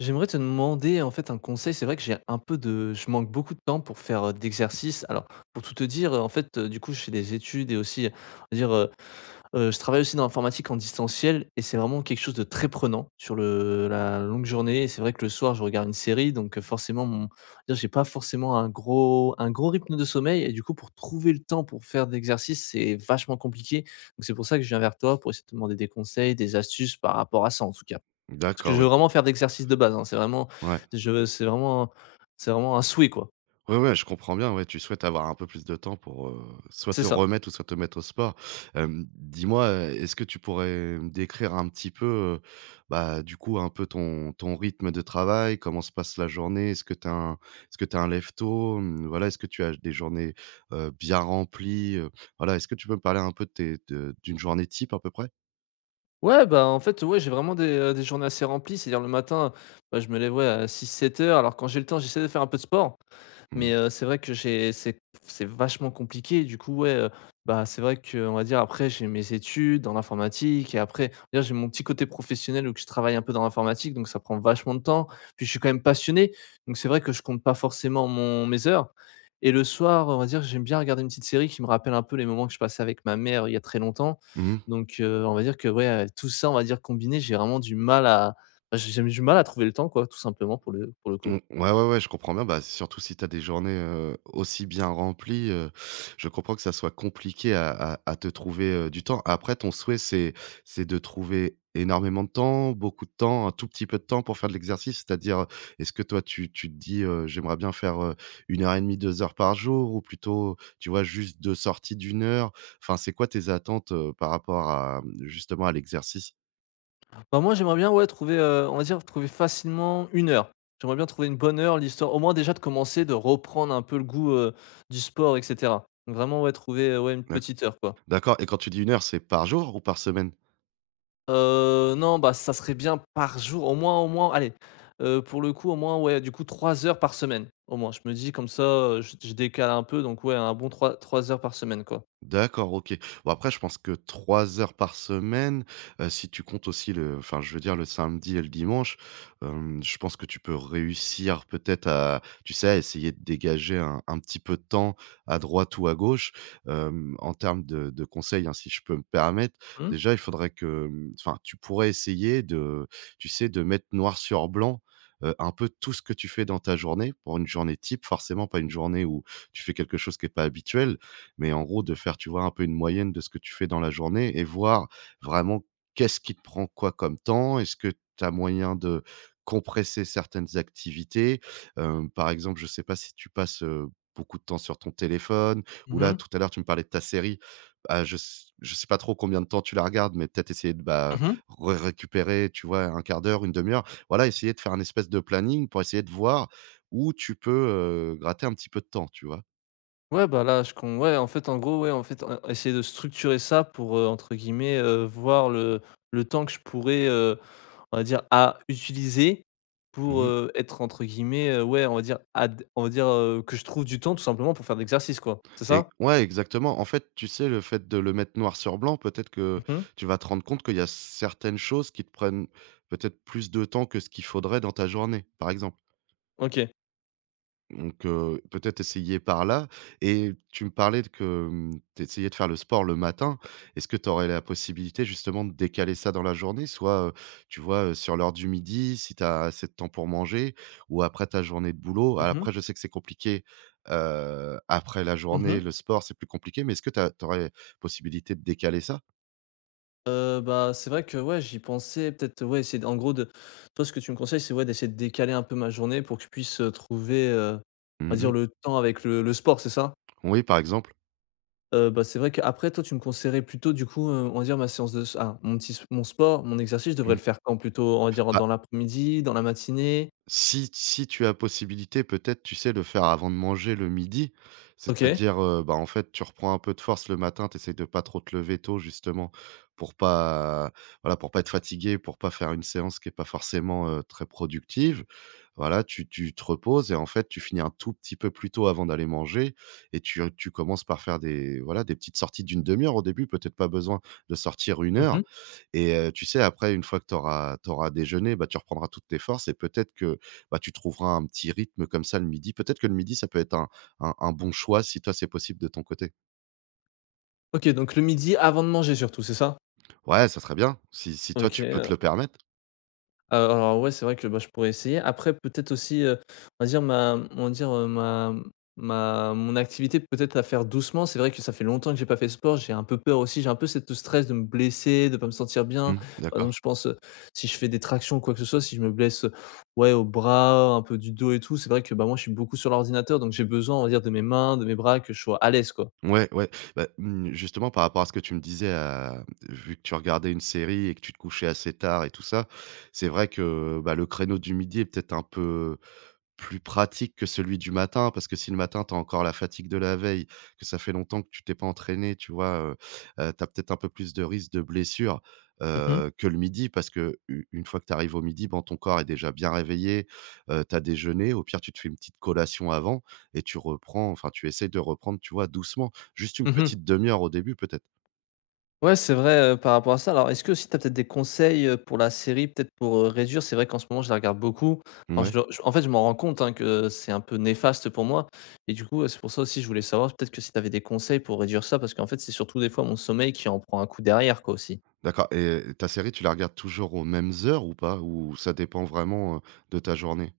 J'aimerais te demander en fait un conseil. C'est vrai que j'ai un peu de, je manque beaucoup de temps pour faire d'exercice. Alors pour tout te dire, en fait, du coup, je fais des études et aussi, on va dire, je travaille aussi dans l'informatique en distanciel et c'est vraiment quelque chose de très prenant sur la longue journée. Et c'est vrai que le soir, je regarde une série, donc forcément, on va dire, j'ai pas forcément un gros rythme de sommeil et du coup, pour trouver le temps pour faire d'exercice, c'est vachement compliqué. Donc c'est pour ça que je viens vers toi pour essayer de te demander des conseils, des astuces par rapport à ça en tout cas. Parce que D'accord, je ouais. veux vraiment faire d'exercice de base, hein, Ouais. je c'est vraiment c'est vraiment un souhait, quoi. Ouais, ouais, je comprends bien, ouais, tu souhaites avoir un peu plus de temps pour, soit C'est te ça. remettre ou soit te mettre au sport. Dis-moi, est-ce que tu pourrais me décrire un petit peu, du coup, un peu ton rythme de travail? Comment se passe la journée? Est-ce que tu un lève tôt? Mmh, voilà, est-ce que tu as des journées, bien remplies? Voilà, est-ce que tu peux me parler un peu de tes de d'une journée type à peu près? Ouais, bah, en fait, ouais, j'ai vraiment des journées assez remplies. C'est-à-dire le matin, bah, je me lève, ouais, à 6 7 heures. Alors quand j'ai le temps, j'essaie de faire un peu de sport, Mmh. mais c'est vrai que j'ai c'est vachement compliqué. Du coup, ouais, bah, c'est vrai que on va dire après j'ai mes études dans l'informatique et après, on va dire j'ai mon petit côté professionnel où que je travaille un peu dans l'informatique, donc ça prend vachement de temps. Puis je suis quand même passionné, donc c'est vrai que je compte pas forcément mon mes heures et le soir, on va dire, j'aime bien regarder une petite série qui me rappelle un peu les moments que je passais avec ma mère il y a très longtemps. Mmh. Donc on va dire que, ouais, tout ça, on va dire combiné, j'ai vraiment du mal à bah, j'ai du mal à trouver le temps quoi, tout simplement pour le coup. Mmh, ouais, ouais, ouais, je comprends bien. Bah, surtout si tu as des journées, aussi bien remplies, je comprends que ça soit compliqué à te trouver, du temps. Après ton souhait, c'est de trouver énormément de temps, beaucoup de temps, un tout petit peu de temps pour faire de l'exercice? C'est-à-dire, est-ce que toi tu te dis, «J'aimerais bien faire, 1 heure et demie, 2 heures par jour» ou plutôt, tu vois, juste 2 sorties d'une heure? Enfin, c'est quoi tes attentes, par rapport à, mmh, justement à l'exercice? Bah, moi, j'aimerais bien, ouais, trouver, on va dire trouver facilement une heure. J'aimerais bien trouver une bonne heure, l'histoire au moins déjà de commencer, de reprendre un peu le goût, du sport et cetera. Donc vraiment, ouais, trouver, ouais, une D'ac petite heure quoi. d'accord et quand tu dis une heure, c'est par jour ou par semaine? Non, bah, ça serait bien par jour, au moins, allez, pour le coup, au moins, ouais, du coup 3 heures par semaine, au moins. Je me dis comme ça, je décale un peu donc ouais, un bon trois heures par semaine quoi. D'accord, OK. Bon après je pense que 3 heures par semaine, si tu comptes aussi le enfin je veux dire le samedi et le dimanche, je pense que tu peux réussir peut-être à tu sais, à essayer de dégager un petit peu de temps à droite ou à gauche. En termes de conseils, hein, si je peux me permettre, Hmm. déjà il faudrait que, mmh, enfin tu pourrais essayer de tu sais, de mettre noir sur blanc, un peu tout ce que tu fais dans ta journée, pour une journée type forcément, pas une journée où tu fais quelque chose qui est pas habituel mais en gros, de faire, tu vois, un peu une moyenne de ce que tu fais dans la journée et voir vraiment qu'est-ce qui te prend quoi comme temps? Est-ce que tu as moyen de compresser certaines activités? Par exemple, je sais pas si tu passes, beaucoup de temps sur ton téléphone ou là, tout à l'heure, tu me parlais de ta série. Bah, je sais pas trop combien de temps tu la regardes, mais peut-être essayer de, bah, Mmh. re récupérer, tu vois, un quart d'heure, une demi heure. Voilà, essayer de faire un espèce de planning pour essayer de voir où tu peux, gratter un petit peu de temps, tu vois? Ouais, bah, là, je com ouais, en fait, en gros, ouais, en fait, en essayer de structurer ça pour, entre guillemets, voir le temps que je pourrais, on va dire, à utiliser pour, Mmh. Être, entre guillemets, ouais, on va dire, ad on va dire, que je trouve du temps tout simplement pour faire de l'exercice, quoi. C'est Et ça? ouais, exactement. En fait, tu sais, le fait de le mettre noir sur blanc, peut-être que Mmh. tu vas te rendre compte qu'il y a certaines choses qui te prennent peut-être plus de temps que ce qu'il faudrait dans ta journée, par exemple. OK. Donc, peut-être essayer par là et tu me parlais de que, mmh, tu essayais de faire le sport le matin. Est-ce que tu aurais la possibilité justement de décaler ça dans la journée? Soit, tu vois, sur l'heure du midi, si tu as assez de temps pour manger ou après ta journée de boulot? Mmh A mh. après, je sais que c'est compliqué, après la journée, Mmh. le sport, c'est plus compliqué, mais est-ce que tu aurais possibilité de décaler ça? Bah, c'est vrai que, ouais, j'y pensais peut-être, ouais, c'est en gros, de toi, ce que tu me conseilles, c'est, ouais, d'essayer de décaler un peu ma journée pour que je puisse, trouver, on va dire, Mmh. le temps avec le sport, c'est ça? Oui, par exemple. Bah, c'est vrai qu'après toi tu me conseillerais plutôt du coup, on va dire ma séance de s ah, mon petit s mon sport, mon exercice, je devrais Mmh. le faire quand plutôt? On va dire dans l'après-midi, dans la matinée? Si si tu as possibilité, peut-être, tu sais, le faire avant de manger le midi. OK. C'est-à-dire, bah, en fait, tu reprends un peu de force le matin, tu essaies de pas trop te lever tôt justement pour pas voilà, pour pas être fatigué, pour pas faire une séance qui est pas forcément, très productive. Voilà, tu te reposes et en fait, tu finis un tout petit peu plus tôt avant d'aller manger et tu commences par faire des voilà, des petites sorties d'une demi heure au début, peut-être pas besoin de sortir une Mmh. heure et tu sais, après, une fois que tu auras déjeuné, bah, tu reprendras toutes tes forces et peut-être que bah, tu trouveras un petit rythme comme ça le midi. Peut-être que le midi, ça peut être un bon choix si toi, c'est possible de ton côté? OK, donc le midi avant de manger surtout, c'est ça? Ouais, ça serait bien, si si toi, OK, tu peux te le permettre. alors ouais, c'est vrai que, bah, je pourrais essayer. Après peut-être aussi, on va dire ma on va dire, ma ma mon activité peut-être à faire doucement. C'est vrai que ça fait longtemps que j'ai pas fait de sport, j'ai un peu peur aussi, j'ai un peu cette stress de me blesser, de pas me sentir bien. Mmh, Par d'accord. exemple, je pense, si je fais des tractions ou quoi que ce soit, si je me blesse, ouais, aux bras, un peu du dos et tout. C'est vrai que, bah, moi, je suis beaucoup sur l'ordinateur, donc j'ai besoin, on va dire, de mes mains, de mes bras, que je sois à l'aise, quoi. Ouais, ouais. Bah, mmh, justement, par rapport à ce que tu me disais, vu que tu regardais une série et que tu te couchais assez tard et tout ça, c'est vrai que, bah, le créneau du midi est peut-être un peu plus pratique que celui du matin. Parce que si le matin, tu as encore la fatigue de la veille, que ça fait longtemps que tu t'es pas entraîné, tu vois? Tu as peut-être un peu plus de risque de blessure Mmh mh. Que le midi. Parce qu'u une fois que tu arrives au midi, ben, ton corps est déjà bien réveillé, tu as déjeuné, au pire, tu te fais une petite collation avant et tu reprends enfin, tu essaies de reprendre, tu vois, doucement. Juste une Mmh. petite demi-heure au début peut-être? Ouais, c'est vrai, par rapport à ça. Alors est-ce que aussi tu as peut-être des conseils, pour la série, peut-être pour, réduire? C'est vrai qu'en ce moment, je la regarde beaucoup. Alors Ouais, je le je en fait, je m'en rends compte, hein, que c'est un peu néfaste pour moi et du coup, c'est pour ça aussi, je voulais savoir peut-être que si tu avais des conseils pour réduire ça parce qu'en fait, c'est surtout des fois mon sommeil qui en prend un coup derrière quoi aussi. d'accord et ta série, tu la regardes toujours aux mêmes heures ou pas? Ou ça dépend vraiment, de ta journée?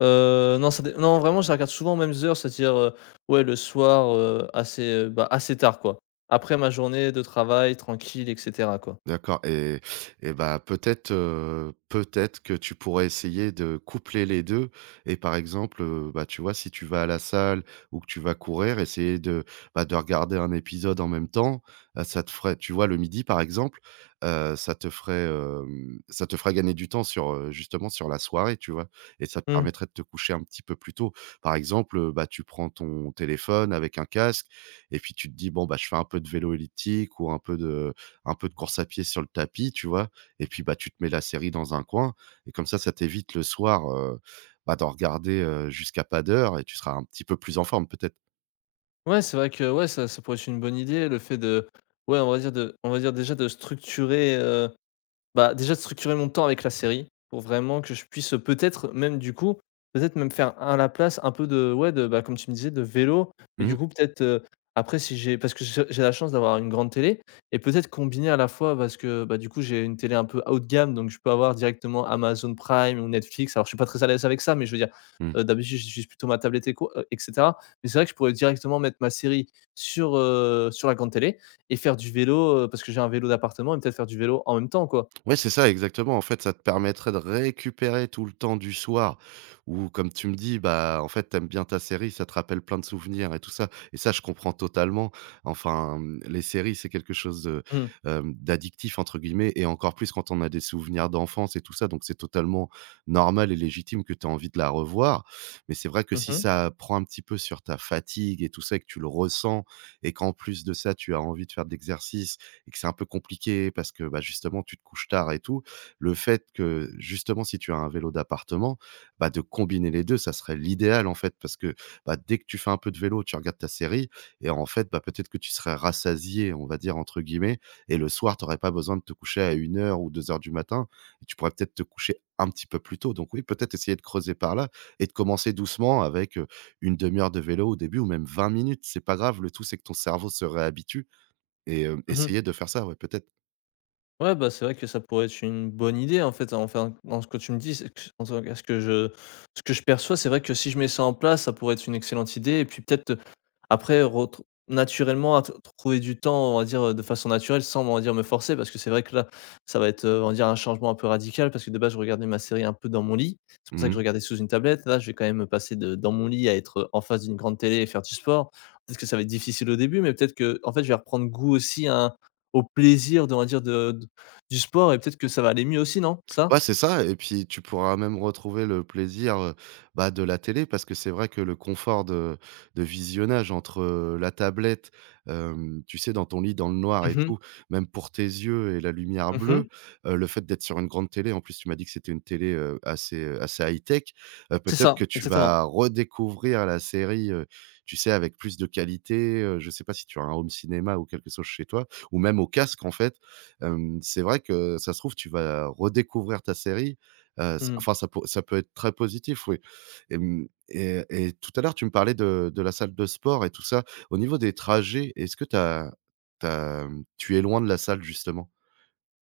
Non, ça dé non, vraiment, je la regarde souvent aux mêmes heures, c'est-à-dire, ouais, le soir, assez, bah, assez tard quoi. Après ma journée de travail tranquille et cetera quoi. D'accord et bah, peut-être, peut-être que tu pourrais essayer de coupler les 2 et par exemple, bah, tu vois, si tu vas à la salle ou que tu vas courir, essayer de, bah, de regarder un épisode en même temps. Ça te ferait tu vois, le midi, par exemple, ça te ferait gagner du temps sur, justement sur la soirée, tu vois? Et ça te Mmh. permettrait de te coucher un petit peu plus tôt. Par exemple, bah, tu prends ton téléphone avec un casque et puis tu te dis: «Bon, bah, je fais un peu de vélo elliptique ou un peu de course à pied sur le tapis, tu vois? Et puis, bah, tu te mets la série dans un coin et comme ça t'évite le soir, bah, d'en regarder, jusqu'à pas d'heure et tu seras un petit peu plus en forme peut-être. Ouais, c'est vrai que ouais, ça pourrait être une bonne idée, le fait de ouais, on va dire de on va dire déjà de structurer mon temps avec la série, pour vraiment que je puisse, peut-être même du coup, peut-être même faire à la place un peu de ouais, de bah, comme tu me disais de vélo et du Mmh. coup peut-être, après si j'ai parce que j'ai la chance d'avoir une grande télé et peut-être combiner à la fois parce que, bah, du coup j'ai une télé un peu haut de gamme donc je peux avoir directement Amazon Prime ou Netflix. Alors je suis pas très à l'aise avec ça, mais je veux dire, Mmh. D'habitude j'utilise plutôt ma tablette et cetera. Mais c'est vrai que je pourrais directement mettre ma série sur la grande télé et faire du vélo, parce que j'ai un vélo d'appartement et peut-être faire du vélo en même temps quoi. Ouais, c'est ça, exactement. En fait, ça te permettrait de récupérer tout le temps du soir où, comme tu me dis, bah, en fait, t'aimes bien ta série, ça te rappelle plein de souvenirs et tout ça. Et ça, je comprends totalement. Enfin, mmh, les séries, c'est quelque chose de, Mmh. D'addictif, entre guillemets, et encore plus quand on a des souvenirs d'enfance et tout ça. Donc, c'est totalement normal et légitime que tu as envie de la revoir. Mais c'est vrai que Mmh si mh. ça prend un petit peu sur ta fatigue et tout ça, et que tu le ressens, et qu'en plus de ça, tu as envie de faire de l'exercice et que c'est un peu compliqué parce que, bah, justement, tu te couches tard et tout. Le fait que, justement, si tu as un vélo d'appartement, bah, de combiner les 2, ça serait l'idéal, en fait, parce que, bah, dès que tu fais un peu de vélo, tu regardes ta série et en fait, bah, peut-être que tu serais «rassasié», on va dire, entre guillemets et le soir, tu aurais pas besoin de te coucher à une heure ou deux heures du matin et tu pourrais peut-être te coucher un petit peu plus tôt. Donc oui, peut-être essayer de creuser par là et de commencer doucement avec, une demi heure de vélo au début ou même 20 minutes. C'est pas grave, le tout, c'est que ton cerveau se réhabitue et Mmh. essayer de faire ça, ouais, peut-être. Ouais, bah, c'est vrai que ça pourrait être une bonne idée en fait, enfin, dans ce que tu me dis, c'est que en tout cas, ce que je perçois, c'est vrai que si je mets ça en place, ça pourrait être une excellente idée et puis peut-être, après retr naturellement à t trouver du temps, on va dire, de façon naturelle sans, on va dire, me forcer parce que c'est vrai que là, ça va être, on va dire un changement un peu radical parce que de base, je regardais ma série un peu dans mon lit. C'est pour ça que je Mmh. regardais sous une tablette. Là, je vais quand même passer de dans mon lit à être, en face d'une grande télé et faire du sport. Peut-être que ça va être difficile au début, mais peut-être que en fait, je vais reprendre goût aussi à un au plaisir de, on va dire, de du sport et peut-être que ça va aller mieux aussi, non? Ça? Ouais, c'est ça et puis tu pourras même retrouver le plaisir, bah, de la télé parce que c'est vrai que le confort de visionnage entre, la tablette, tu sais, dans ton lit, dans le noir Mmh et mh. tout, même pour tes yeux et la lumière bleue, Mmh. Le fait d'être sur une grande télé, en plus tu m'as dit que c'était une télé, assez high-tech, C'est peut-être ça, que tu exactement. vas redécouvrir la série, tu sais, avec plus de qualité, je sais pas si tu as un home cinéma ou quelque chose chez toi ou même au casque, en fait. C'est vrai que ça se trouve, tu vas redécouvrir ta série, s Mmh mh. enfin ça peut être très positif, oui. Hem et tout à l'heure, tu me parlais de la salle de sport et tout ça. Au niveau des trajets, est-ce que tu as, mmh, tu es loin de la salle justement?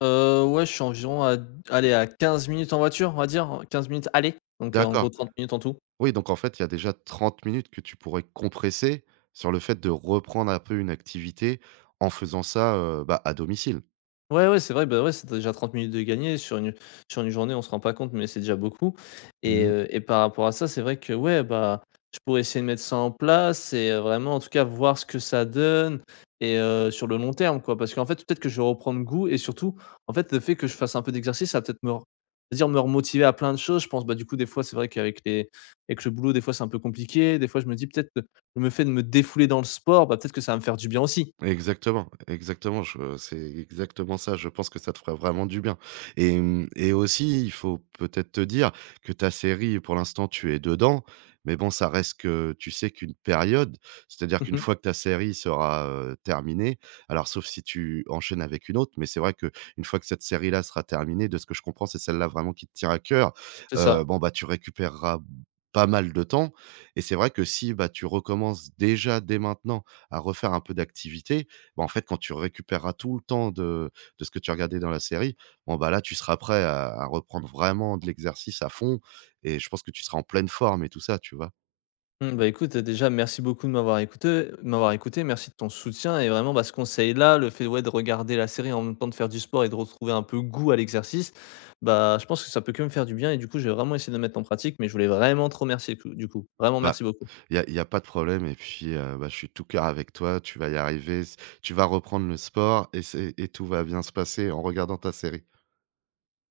Ouais, je suis environ à d allez, à 15 minutes en voiture, on va dire, 15 minutes aller, donc en gros D'accord. 30 minutes en tout. Oui, donc en fait, il y a déjà 30 minutes que tu pourrais compresser sur le fait de reprendre un peu une activité en faisant ça, bah, à domicile. Ouais, ouais, c'est vrai, bah, ouais, c'est déjà 30 minutes de gagné sur une journée, on se rend pas compte, mais c'est déjà beaucoup et Mmh. heu et par rapport à ça, c'est vrai que, ouais, bah, je pourrais essayer de mettre ça en place et vraiment, en tout cas, voir ce que ça donne et sur le long terme, quoi. Parce qu'en fait, peut-être que je vais reprendre goût et surtout, en fait, le fait que je fasse un peu d'exercice, ça va peut-être me re dire me remotiver à plein de choses. Je pense, bah, du coup, des fois, c'est vrai qu'avec le boulot, des fois, c'est un peu compliqué. Des fois, je me dis peut-être, le fait de me défouler dans le sport, bah, peut-être que ça va me faire du bien aussi. Exactement, exactement, je c'est exactement ça, je pense que ça te ferait vraiment du bien et et aussi, il faut peut-être te dire que ta série, pour l'instant, tu es dedans, mais bon, ça reste que tu sais qu'une période, c'est-à-dire qu'une fois que ta série sera, terminée, alors sauf si tu enchaînes avec une autre, mais c'est vrai que une fois que cette série-là sera terminée, de ce que je comprends, c'est celle-là vraiment qui te tient à cœur, C'est ça. Bon, bah, tu récupéreras pas mal de temps et c'est vrai que si, bah, tu recommences déjà dès maintenant à refaire un peu d'activité, bah, en fait, quand tu récupéreras tout le temps de ce que tu as regardé dans la série, bon, bah, là, tu seras prêt à reprendre vraiment de l'exercice à fond et je pense que tu seras en pleine forme et tout ça, tu vois? Mmh, bah, écoute, déjà merci beaucoup de m'avoir écouté. Merci de ton soutien et vraiment, bah, ce conseil-là, le fait, ouais, de regarder la série en même temps de faire du sport et de retrouver un peu goût à l'exercice, bah, je pense que ça peut que me faire du bien et du coup, j'ai vraiment essayé de le mettre en pratique, mais je voulais vraiment te remercier, du coup. Vraiment merci Bah, beaucoup. il y a y a pas de problème et puis, bah, je suis tout cœur avec toi, tu vas y arriver, c tu vas reprendre le sport et c'est et tout va bien se passer en regardant ta série.